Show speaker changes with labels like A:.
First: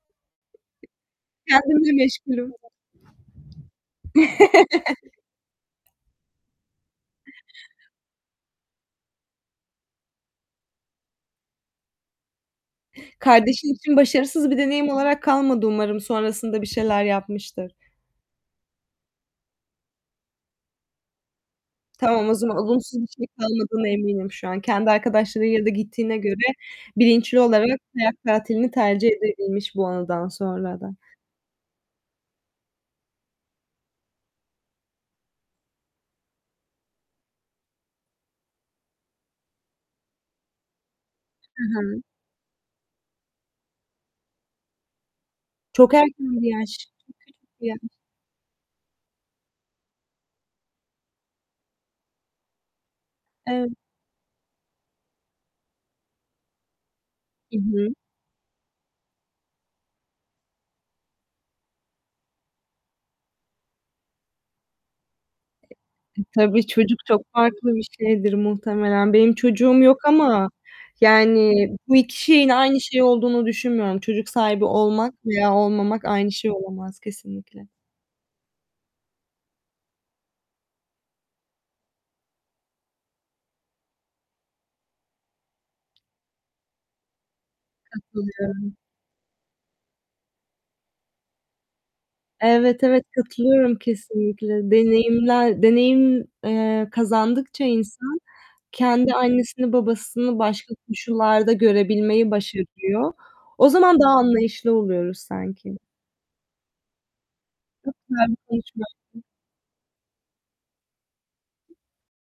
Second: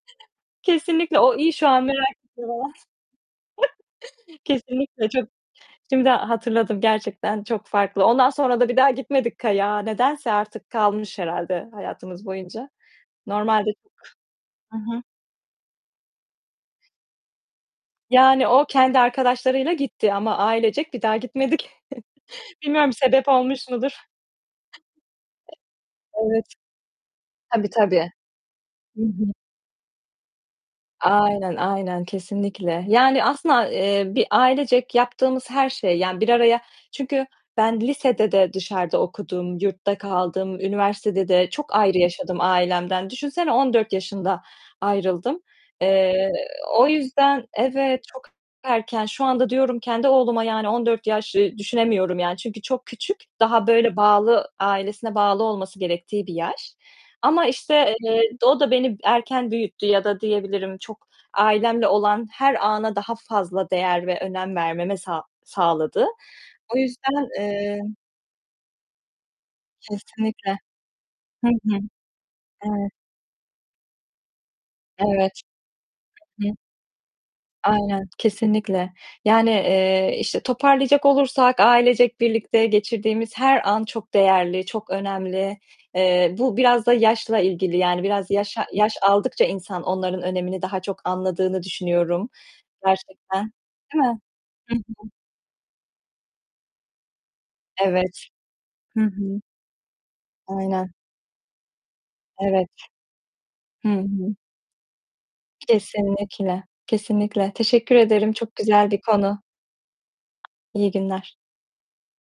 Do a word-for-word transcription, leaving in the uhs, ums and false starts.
A: Kesinlikle o iyi şu an,
B: Kendimle
A: merak [unintelligible]
B: meşgulüm.
A: Kesinlikle çok Şimdi hatırladım, gerçekten çok farklı. Ondan sonra da bir daha gitmedik kayağa, nedense artık kalmış herhâlde hayatımız boyunca. Normalde
B: Kardeşin
A: çok
B: için başarısız bir
A: Hı
B: deneyim
A: hı.
B: olarak kalmadı umarım sonrasında bir şeyler yapmıştır.
A: Yani, o kendi arkadaşlarıyla gitti ama ailecek bir daha gitmedik.
B: Tamam o zaman,
A: Bilmiyorum,
B: olumsuz bir şey
A: sebep olmuş
B: kalmadığına
A: mudur?
B: eminim şu an. Kendi arkadaşlarıyla da gittiğine göre
A: Evet.
B: bilinçli
A: Tabii,
B: olarak
A: tabii!
B: kayak tatilini
A: Hı
B: tercih
A: hı.
B: edebilmiş bu anıdan sonra da.
A: Aynen, aynen kesinlikle! Yani, aslında a eee, bir ailecek yaptığımız her şey, yani, bir araya Çünkü ben lisede de dışarıda okudum, yurtta kaldım, üniversitede de
B: Hı
A: çok ayrı
B: hı.
A: yaşadım ailemden. Düşünsene, on dört yaşında ayrıldım.
B: Çok erken
A: Eee,
B: bir yaş.
A: o
B: Çok
A: yüzden
B: küçük bir yaş.
A: Evet, çok erken. Şu anda diyorum, kendi oğluma, yani, on dört yaş, eee, düşünemiyorum, yani, çünkü çok küçük, daha
B: Ev
A: böyle, bağlı, ailesine bağlı olması gerektiği bir yaş ama,
B: I hı.
A: işte, eee, d o da beni erken büyüttü ya da diyebilirim, çok ailemle olan her ana daha fazla değer ve önem vermeme sağ sağladı.
B: E, tabii
A: O
B: çocuk çok
A: yüzden,
B: farklı
A: eee
B: bir şeydir muhtemelen. Benim çocuğum yok ama,
A: Kesinlikle! Hı
B: yani,
A: hı.
B: bu iki şeyin aynı
A: Evet.
B: şey olduğunu düşünmüyorum. Çocuk sahibi olmak
A: Evet.
B: veya olmamak aynı
A: Hı
B: şey
A: hı.
B: olamaz kesinlikle.
A: Aynen, kesinlikle! Yani, eee, işte, toparlayacak olursak ailecek birlikte geçirdiğimiz her an çok değerli, çok önemli. Eee, bu biraz da yaşla ilgili, yani, biraz yaş a
B: Katılıyorum.
A: yaş aldıkça insan onların önemini daha çok anladığını düşünüyorum,
B: Evet, evet.
A: gerçekten.
B: Katılıyorum,
A: Değil mi?
B: kesinlikle.
A: Hı hı.
B: Deneyimler, deneyim, eee, kazandıkça insan
A: Evet! Hı
B: kendi
A: hı.
B: annesini, babasını başka
A: Aynen.
B: koşullarda görebilmeyi
A: Evet.
B: başarıyor. O
A: Hı
B: zaman daha
A: hı.
B: anlayışlı oluyoruz sanki.
A: Kesinlikle, kesinlikle! Teşekkür ederim. Çok güzel bir
B: [unintelligible]
A: konu. İyi günler.